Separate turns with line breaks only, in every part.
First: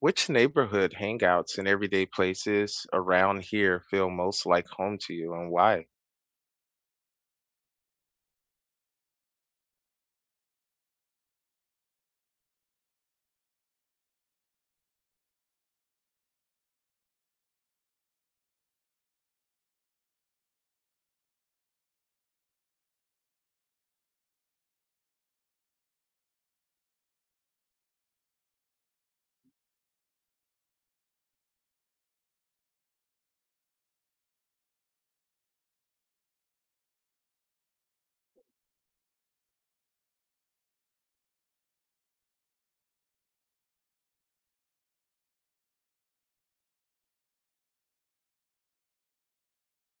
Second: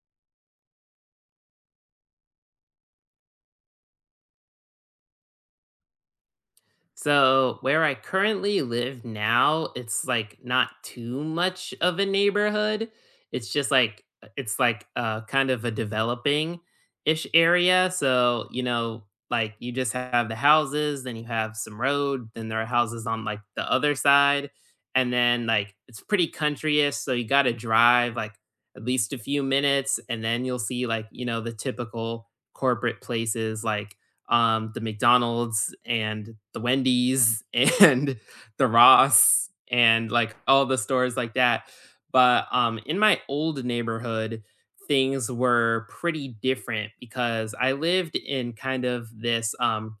Which neighborhood hangouts and everyday places around here feel most like home to you and why?
So where I currently live now, it's like not too much of a neighborhood. It's just like it's like kind of a developing ish area. So, you know, like you just have the houses, then you have some road, then there are houses on like the other side. And then like it's pretty countryish, so you gotta drive like at least a few minutes, and then you'll see like, you know, the typical corporate places like the McDonald's and the Wendy's and the Ross and like all the stores like that. But in my old neighborhood, things were pretty different because I lived in kind of this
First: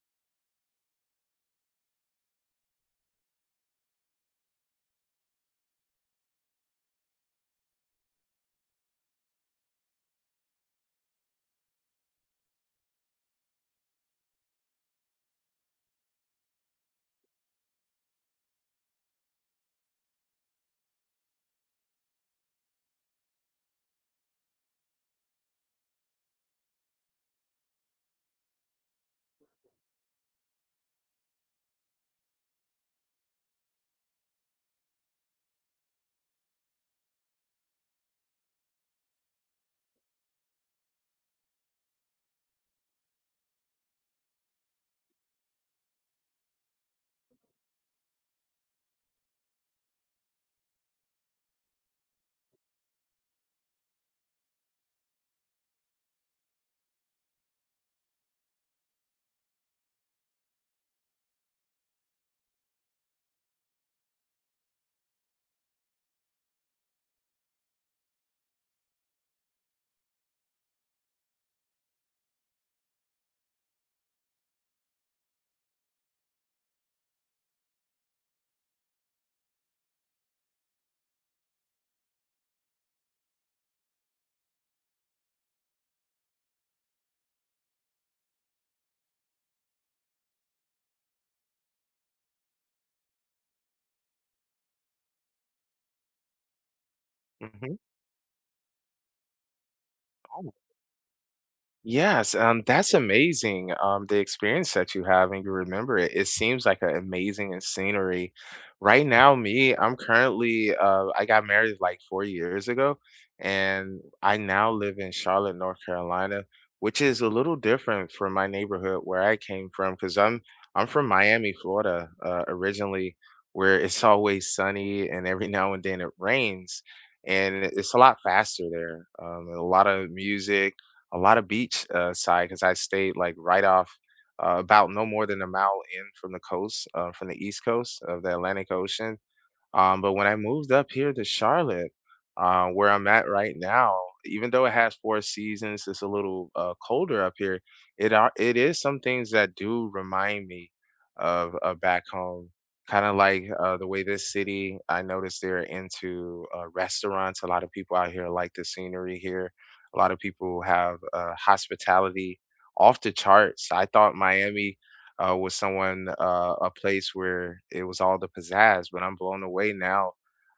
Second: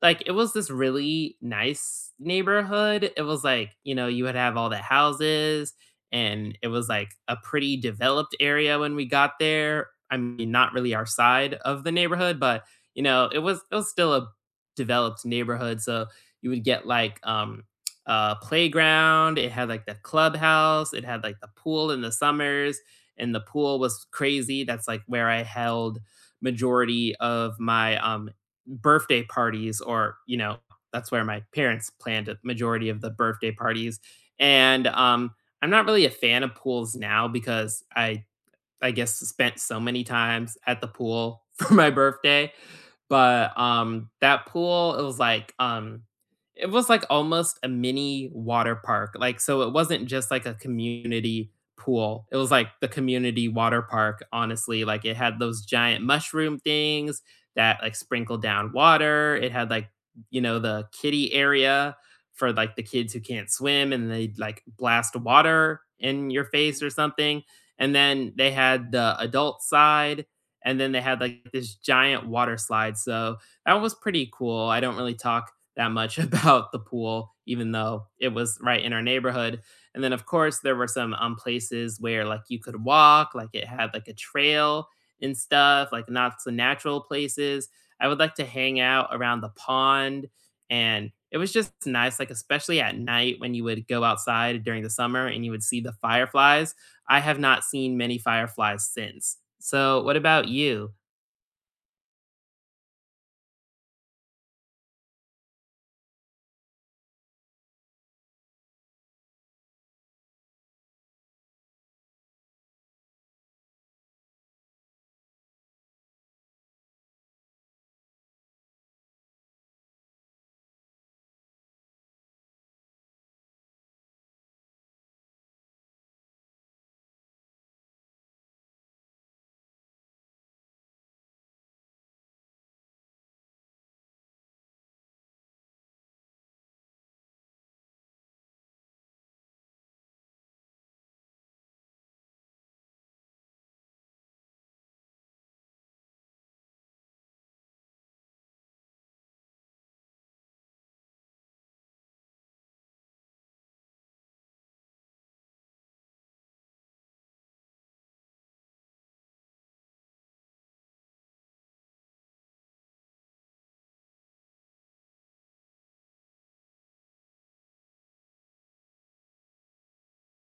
like, it was this really nice neighborhood. It was like, you know, you would have all the houses, and it was like a pretty developed area when we got there. I mean, not really our side of the neighborhood, but you know, it was still a developed neighborhood. So you would get like a playground, it had like the clubhouse, it had like the pool in the summers, and the pool was crazy. That's like where I held majority of my birthday parties or, you know, that's where my parents planned a majority of the birthday parties. And I'm not really a fan of pools now because I guess, spent so many times at the pool for my birthday, but, that pool, it was like almost a mini water park, like, so it wasn't just like a community pool, it was like the community water park, honestly, like, it had those giant mushroom things that, like, sprinkled down water, it had, like, you know, the kiddie area for, like, the kids who can't swim and they like, blast water in your face or something. And then they had the adult side, and then they had like this giant water slide. So that was pretty cool. I don't really talk that much about the pool, even though it was right in our neighborhood. And then, of course, there were some places where like you could walk, like it had like a trail and stuff, like not so natural places. I would like to hang out around the pond, and it was just nice, like especially at night when you would go outside during the summer and you would see the fireflies. I have not
Mhm.
seen many fireflies since. So, what about
Oh.
you?
Yes, that's amazing. The experience that you have and you remember it, it seems like an amazing scenery. Right now, me, I'm currently, I got married like 4 years ago, and I now live in Charlotte, North Carolina, which is a little different from my neighborhood where I came from, because I'm from Miami, Florida, originally, where it's always sunny and every now and then it rains, and it's a lot faster there, and a lot of music, a lot of beach side, because I stayed like right off about no more than a mile in from the coast, from the East Coast of the Atlantic Ocean. But when I moved up here to Charlotte, where I'm at right now, even though it has four seasons, it's a little colder up here. It is some things that do remind me of back home, kind of like the way this city. I noticed they're into restaurants. A lot of people out here like the scenery here. A lot of people have hospitality off the charts. I thought Miami was someone a place where it was all the pizzazz. But I'm blown away now,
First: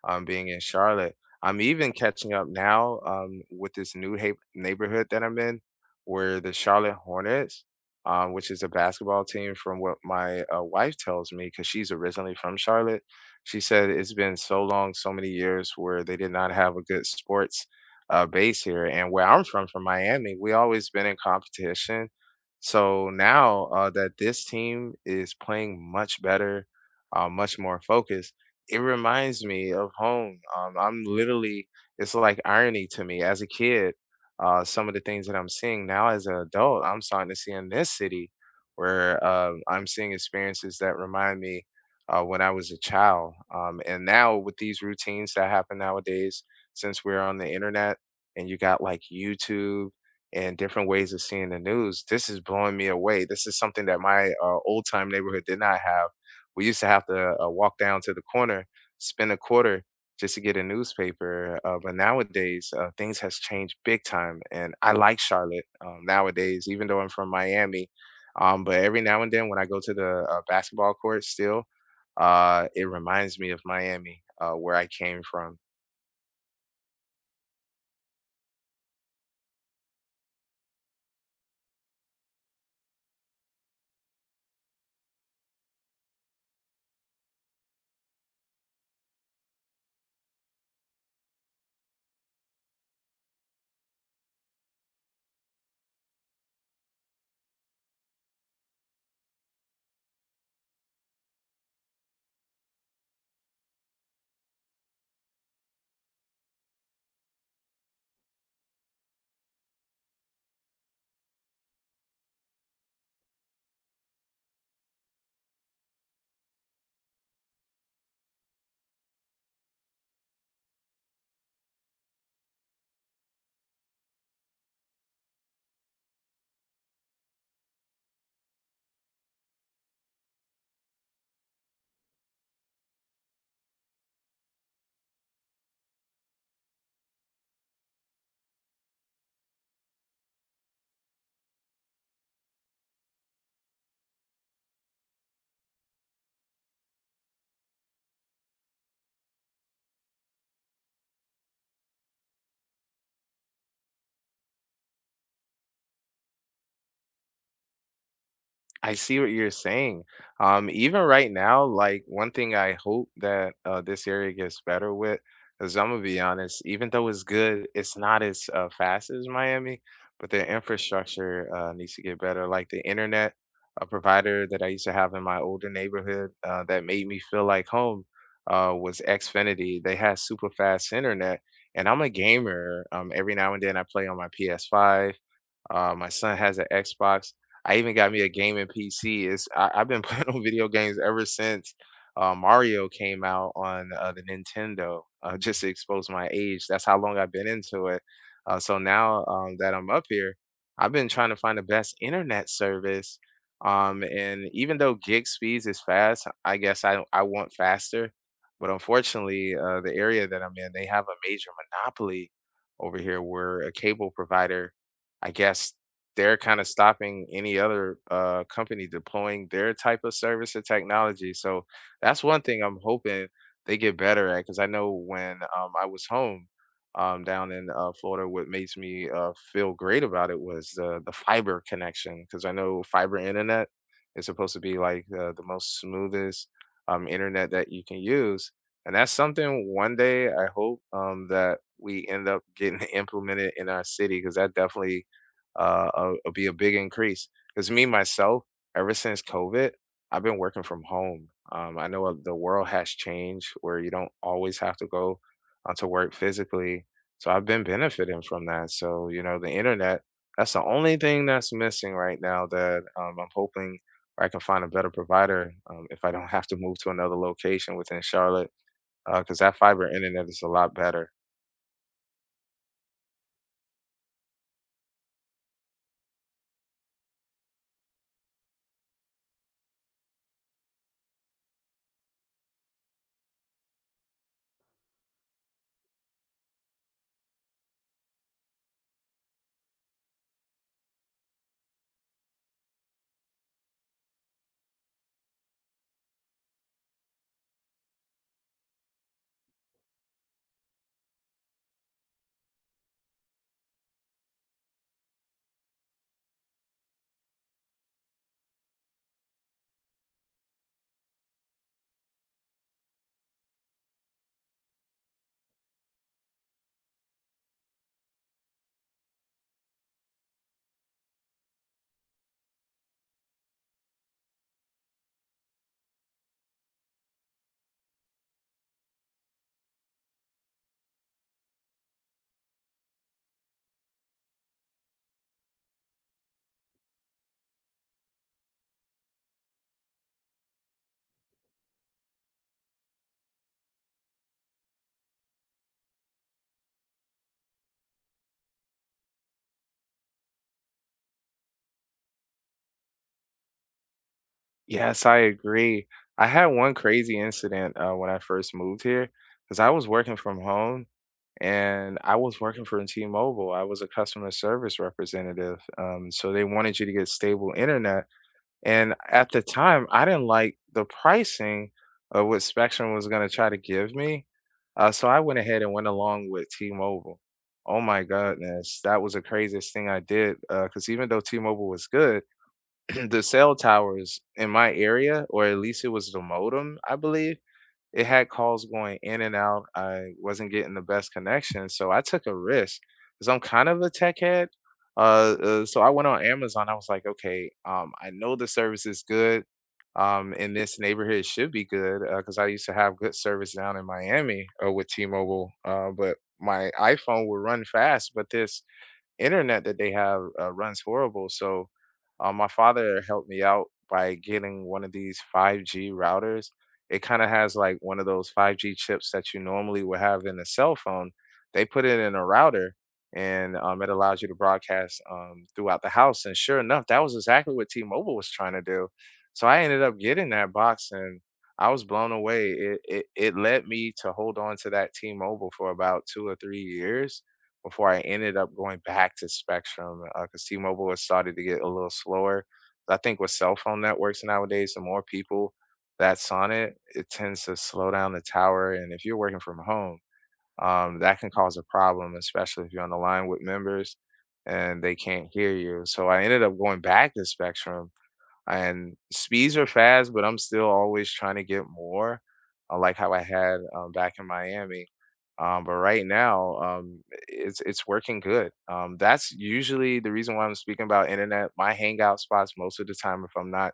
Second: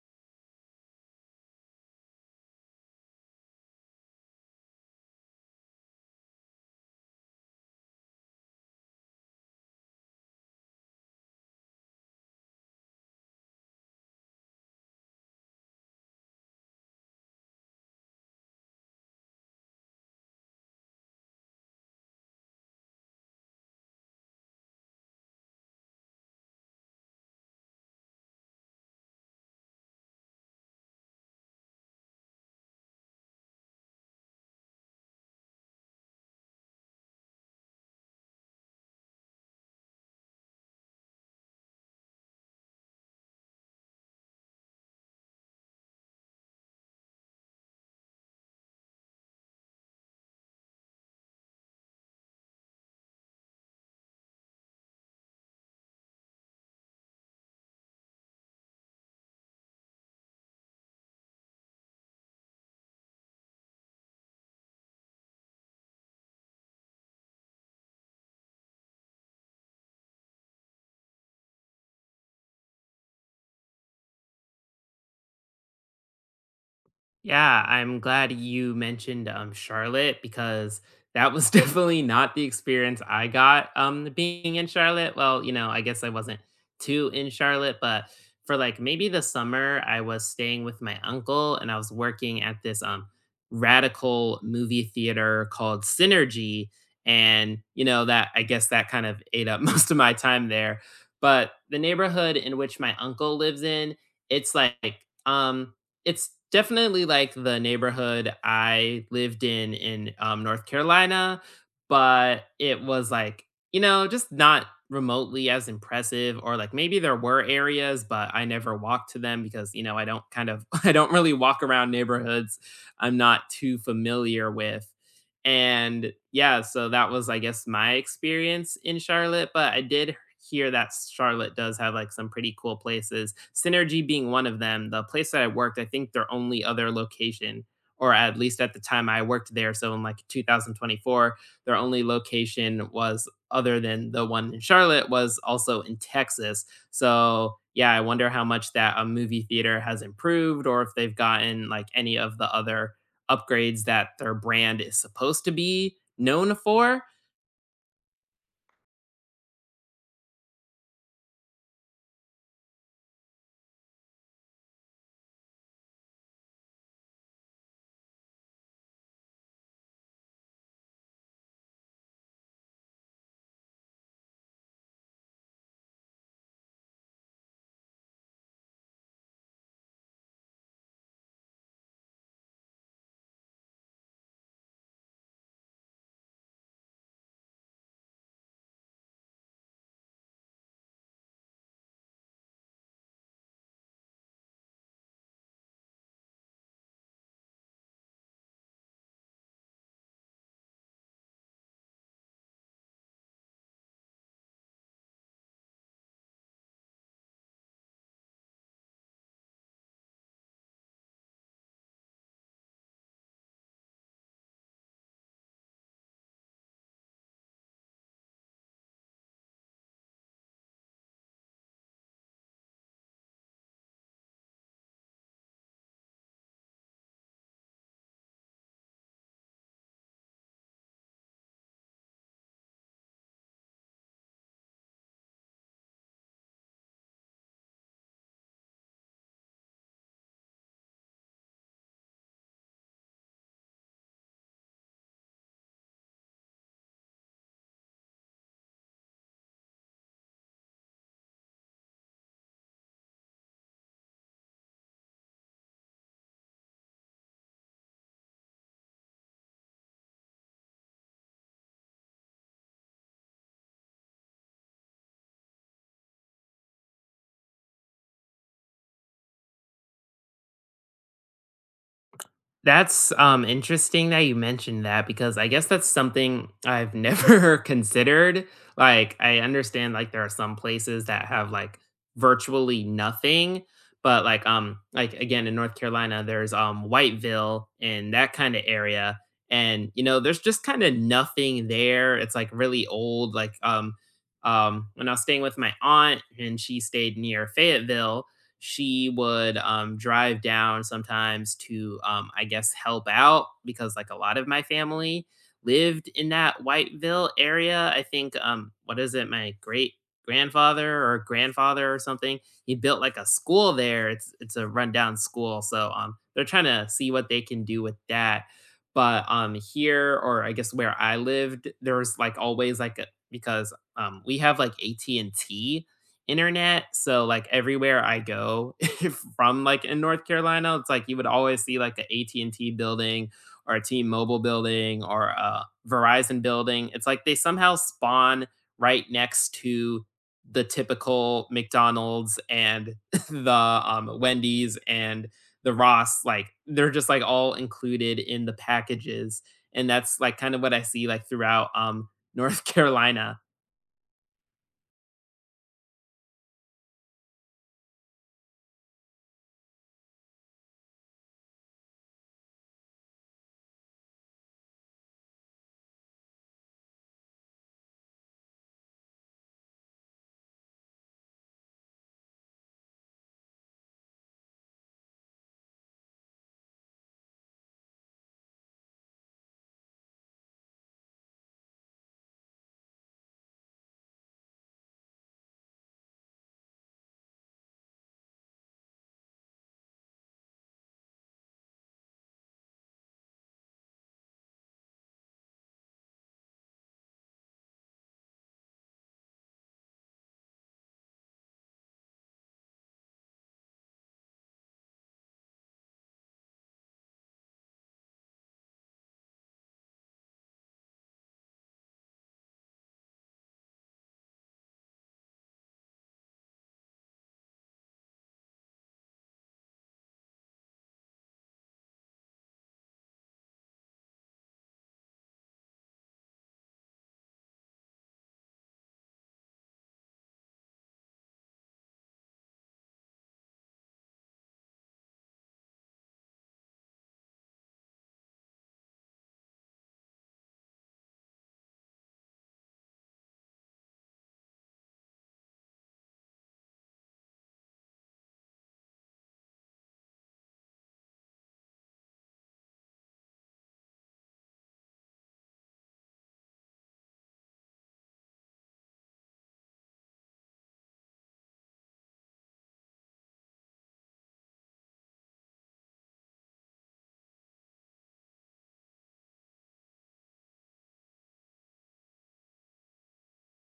being in Charlotte. I'm even catching up now, with this new neighborhood that I'm in, where the Charlotte Hornets, which is a basketball team, from what my wife tells me, because she's originally from Charlotte, she said it's been so long, so many years where they did not have a good sports base here. And where I'm from Miami, we always been in competition, so now that this team is playing much better, much more focused, it reminds me of home. I'm literally, it's like irony to me as a kid. Some of the things that I'm seeing now as an adult, I'm starting to see in this city where I'm seeing experiences that remind me when I was a child. And now with these routines that happen nowadays, since we're on the internet and you got like YouTube and different ways of seeing the news, this is blowing me away. This is something that my old time neighborhood did not have. We used to have to walk down to the corner, spend a quarter just to get a newspaper. But nowadays, things has changed big time, and I like Charlotte nowadays, even though I'm from Miami. But every now and then, when I go to the basketball court, still, it reminds me of Miami, where I came from.
Yeah, I'm glad you mentioned Charlotte because that was definitely not the experience I got being in Charlotte. Well, you know, I guess I wasn't too in Charlotte, but for like maybe the summer, I was staying with my uncle and I was working at this radical movie theater called Synergy. And, you know, that I guess that kind of ate up most of my time there. But the neighborhood in which my uncle lives in, it's like, um, it's definitely like the neighborhood I lived in North Carolina, but it was like, you know, just not remotely as impressive, or like maybe there were areas but I never walked to them because you know I don't kind of I don't really walk around neighborhoods I'm not too familiar with. And yeah, so that was I guess my experience in Charlotte, but I did hear that Charlotte does have like some pretty cool places. Synergy being one of them. The place that I worked, I think their only other location, or at least at the time I worked there, so in like 2024, their only location was other than the one in Charlotte was also in Texas. So yeah, I wonder how much that a movie theater has improved, or if they've gotten like any of the other upgrades that their brand is supposed to be known for.
I see what you're saying. Even right now, like one thing I hope that this area gets better with, because I'm gonna be honest, even though it's good, it's not as fast as Miami, but the infrastructure needs to get better. Like the internet, a provider that I used to have in my older neighborhood that made me feel like home was Xfinity. They had super fast internet, and I'm a gamer. Every now and then I play on my PS5. My son has an Xbox. I even got me a gaming PC. It's I, I've been playing on video games ever since Mario came out on the Nintendo. Just to expose my age, that's how long I've been into it. So now, that I'm up here, I've been trying to find the best internet service. And even though gig speeds is fast, I guess I want faster. But unfortunately, the area that I'm in, they have a major monopoly over here where a cable provider, I guess, they're kind of stopping any other company deploying their type of service or technology. So that's one thing I'm hoping they get better at, because I know when I was home, down in Florida, what makes me feel great about it was the fiber connection, because I know fiber internet is supposed to be like the most smoothest internet that you can use. And that's something one day I hope, that we end up getting implemented in our city, because that definitely will be a big increase. Because me myself, ever since COVID, I've been working from home. I know the world has changed where you don't always have to go to work physically. So I've been benefiting from that. So you know, the internet. That's the only thing that's missing right now. That I'm hoping I can find a better provider, if I don't have to move to another location within Charlotte, because that fiber internet is a lot better.
That's, interesting that you mentioned that because I guess that's something I've never considered. Like, I understand, like, there are some places that have, like, virtually nothing, but, like, again, in North Carolina, there's, Whiteville and that kinda area, and, you know, there's just kinda nothing there. It's, like, really old, like, when I was staying with my aunt and she stayed near Fayetteville, she would drive down sometimes to, I guess, help out because like a lot of my family lived in that Whiteville area. I think, what is it, my great grandfather or grandfather or something? He built like a school there. It's a rundown school, so they're trying to see what they can do with that. But here or I guess where I lived, there was like always like a, because we have like AT&T internet, so, like, everywhere I go from, like, in North Carolina, it's like you would always see, like, a AT&T building or a T-Mobile building or a Verizon building. It's like they somehow spawn right next to the typical McDonald's and the, Wendy's and the Ross, like, they're just, like, all included in the packages, and that's, like, kind of what I see, like, throughout, North Carolina.
Yes, I agree. I had one crazy incident when I first moved here, because I was working from home and I was working for T-Mobile. I was a customer service representative. So they wanted you to get stable internet. And at the time, I didn't like the pricing of what Spectrum was going to try to give me. So I went ahead and went along with T-Mobile. Oh my goodness, that was the craziest thing I did, because even though T-Mobile was good, the cell towers in my area, or at least it was the modem, I believe, it had calls going in and out. I wasn't getting the best connection, so I took a risk because I'm kind of a tech head. So I went on Amazon. I was like, okay, I know the service is good. In this neighborhood, it should be good because I used to have good service down in Miami with T-Mobile. But my iPhone would run fast, but this internet that they have runs horrible. So my father helped me out by getting one of these 5G routers. It kind of has like one of those 5G chips that you normally would have in a cell phone. They put it in a router, and it allows you to broadcast throughout the house. And sure enough, that was exactly what T Mobile was trying to do. So I ended up getting that box, and I was blown away. It led me to hold on to that T Mobile for about 2 or 3 years before I ended up going back to Spectrum, because T-Mobile has started to get a little slower. I think with cell phone networks nowadays, the more people that's on it, it tends to slow down the tower. And if you're working from home, that can cause a problem, especially if you're on the line with members and they can't hear you. So I ended up going back to Spectrum and speeds are fast, but I'm still always trying to get more, like how I had, back in Miami. But right now, it's working good. That's usually the reason why I'm speaking about internet. My hangout spots most of the time, if I'm not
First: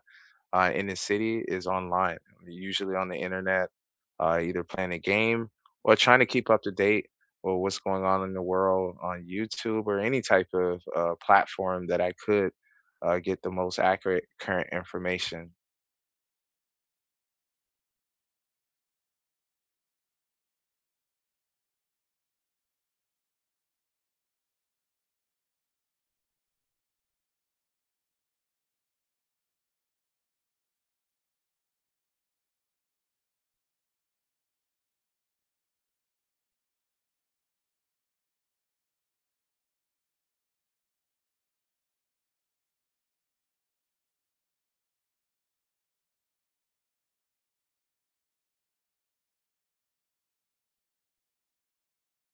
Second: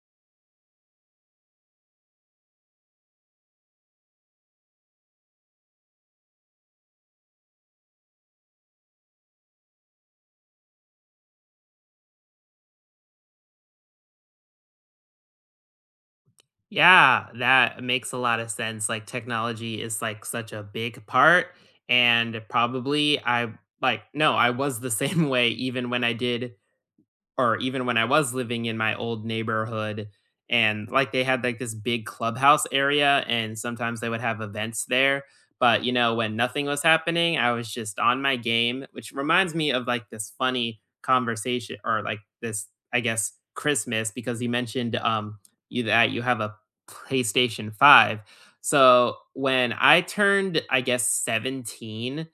in the city, is online, usually on the internet, either playing a game or trying to keep up to date with what's going on in the world on YouTube or any type of platform that I could get the most accurate current information.
Yeah, that makes a lot of sense. Like technology is like such a big part and probably I like no, I was the same way even when I did or even when I was living in my old neighborhood, and like they had like this big clubhouse area and sometimes they would have events there. But you know, when nothing was happening, I was just on my game, which reminds me of like this funny conversation or like this, I guess, Christmas because you mentioned you that you have a PlayStation 5. So when I turned, I guess, 17,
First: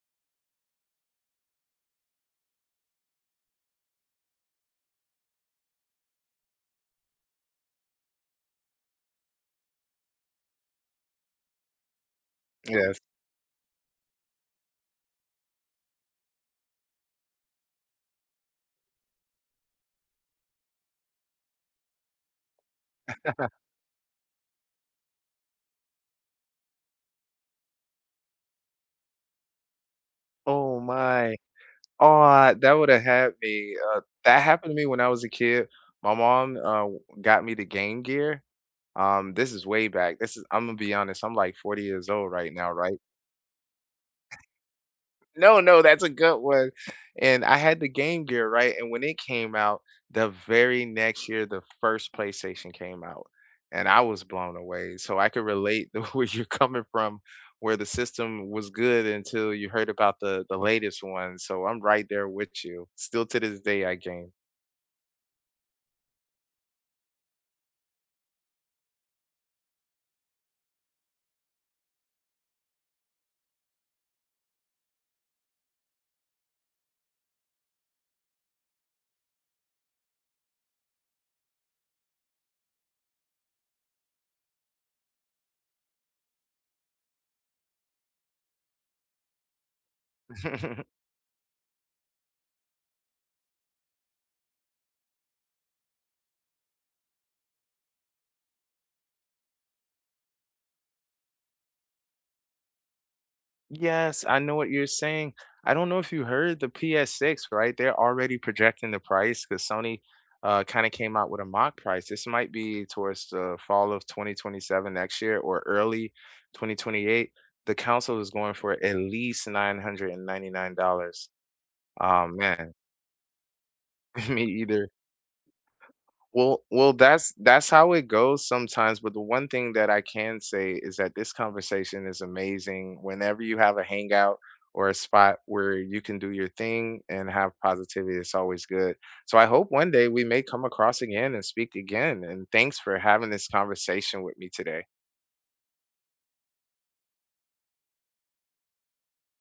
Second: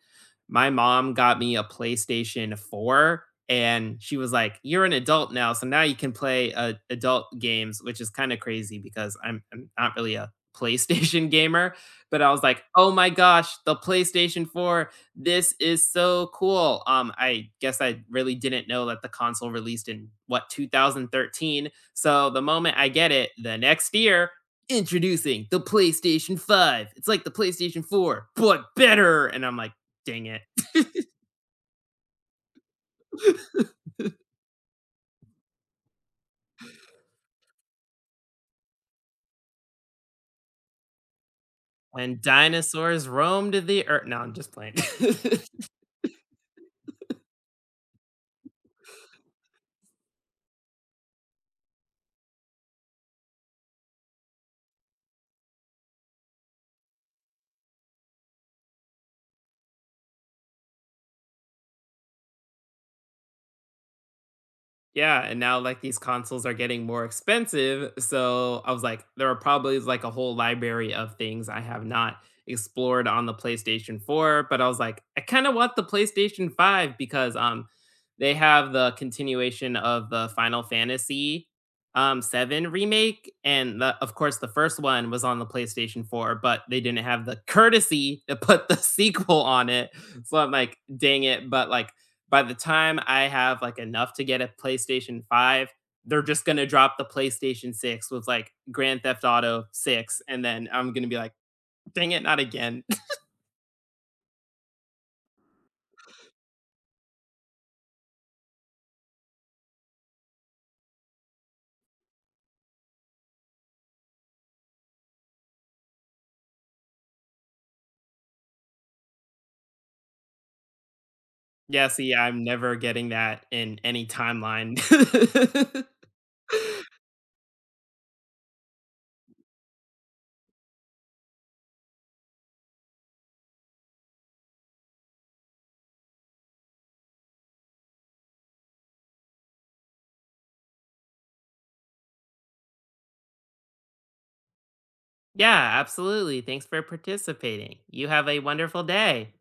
my mom got me a PlayStation 4 and she was like, "You're an adult now, so now you can play, adult games," which is kinda crazy because I'm not really a PlayStation gamer, but I was like, "Oh
Yes.
my gosh, the PlayStation 4, this is so cool." I guess I really didn't know that the console released in, what, 2013, so the moment I get it the next year, introducing the PlayStation 5. It's like the PlayStation 4, but better, and I'm like, dang it.
Oh my. Oh, that would have had me. That happened to me when I was a kid. My mom got me the Game Gear. This is way back. This is, I'm gonna be honest, I'm like 40 years
When
old right now, right?
dinosaurs roamed the earth, no, I'm just playing.
No, no, that's a good one. And I had the Game Gear, right? And when it came out, the very next year, the first PlayStation came out, and I was blown away. So I could relate to where you're coming from, where the system was good until you heard about the latest one. So I'm right there with you. Still to this day, I game.
Yeah, and now like these consoles are getting more expensive, so I was like, there are probably like a whole library of things I have not explored on the PlayStation 4, but I was like, I kind of want the PlayStation 5 because they have the continuation of the Final Fantasy 7 remake, and the, of course the first one was on the PlayStation 4, but they didn't have the courtesy to put the sequel on it. So I'm like, dang it, but like by the time I have like enough to get a PlayStation 5, they're just going to drop the PlayStation 6 with like Grand Theft Auto 6, and then I'm going to be like, "Dang it, not again."
Yes, I know what you're saying. I don't know if you heard the PS6, right? They're already projecting the price because Sony kind of came out with a mock price. This might be towards the fall of 2027, next year, or early 2028. The console is going for at least $999.
Yeah, see,
Oh
I'm
man,
never getting that in any
me
timeline.
either. Well, that's how it goes sometimes, but the one thing that I can say is that this conversation is amazing. Whenever you have a hangout or a spot where you can do your thing and have positivity, it's always good. So I hope one day we may come across again and speak again, and thanks for having this conversation with me today.
Yeah, absolutely. Thanks for participating. You have a wonderful day.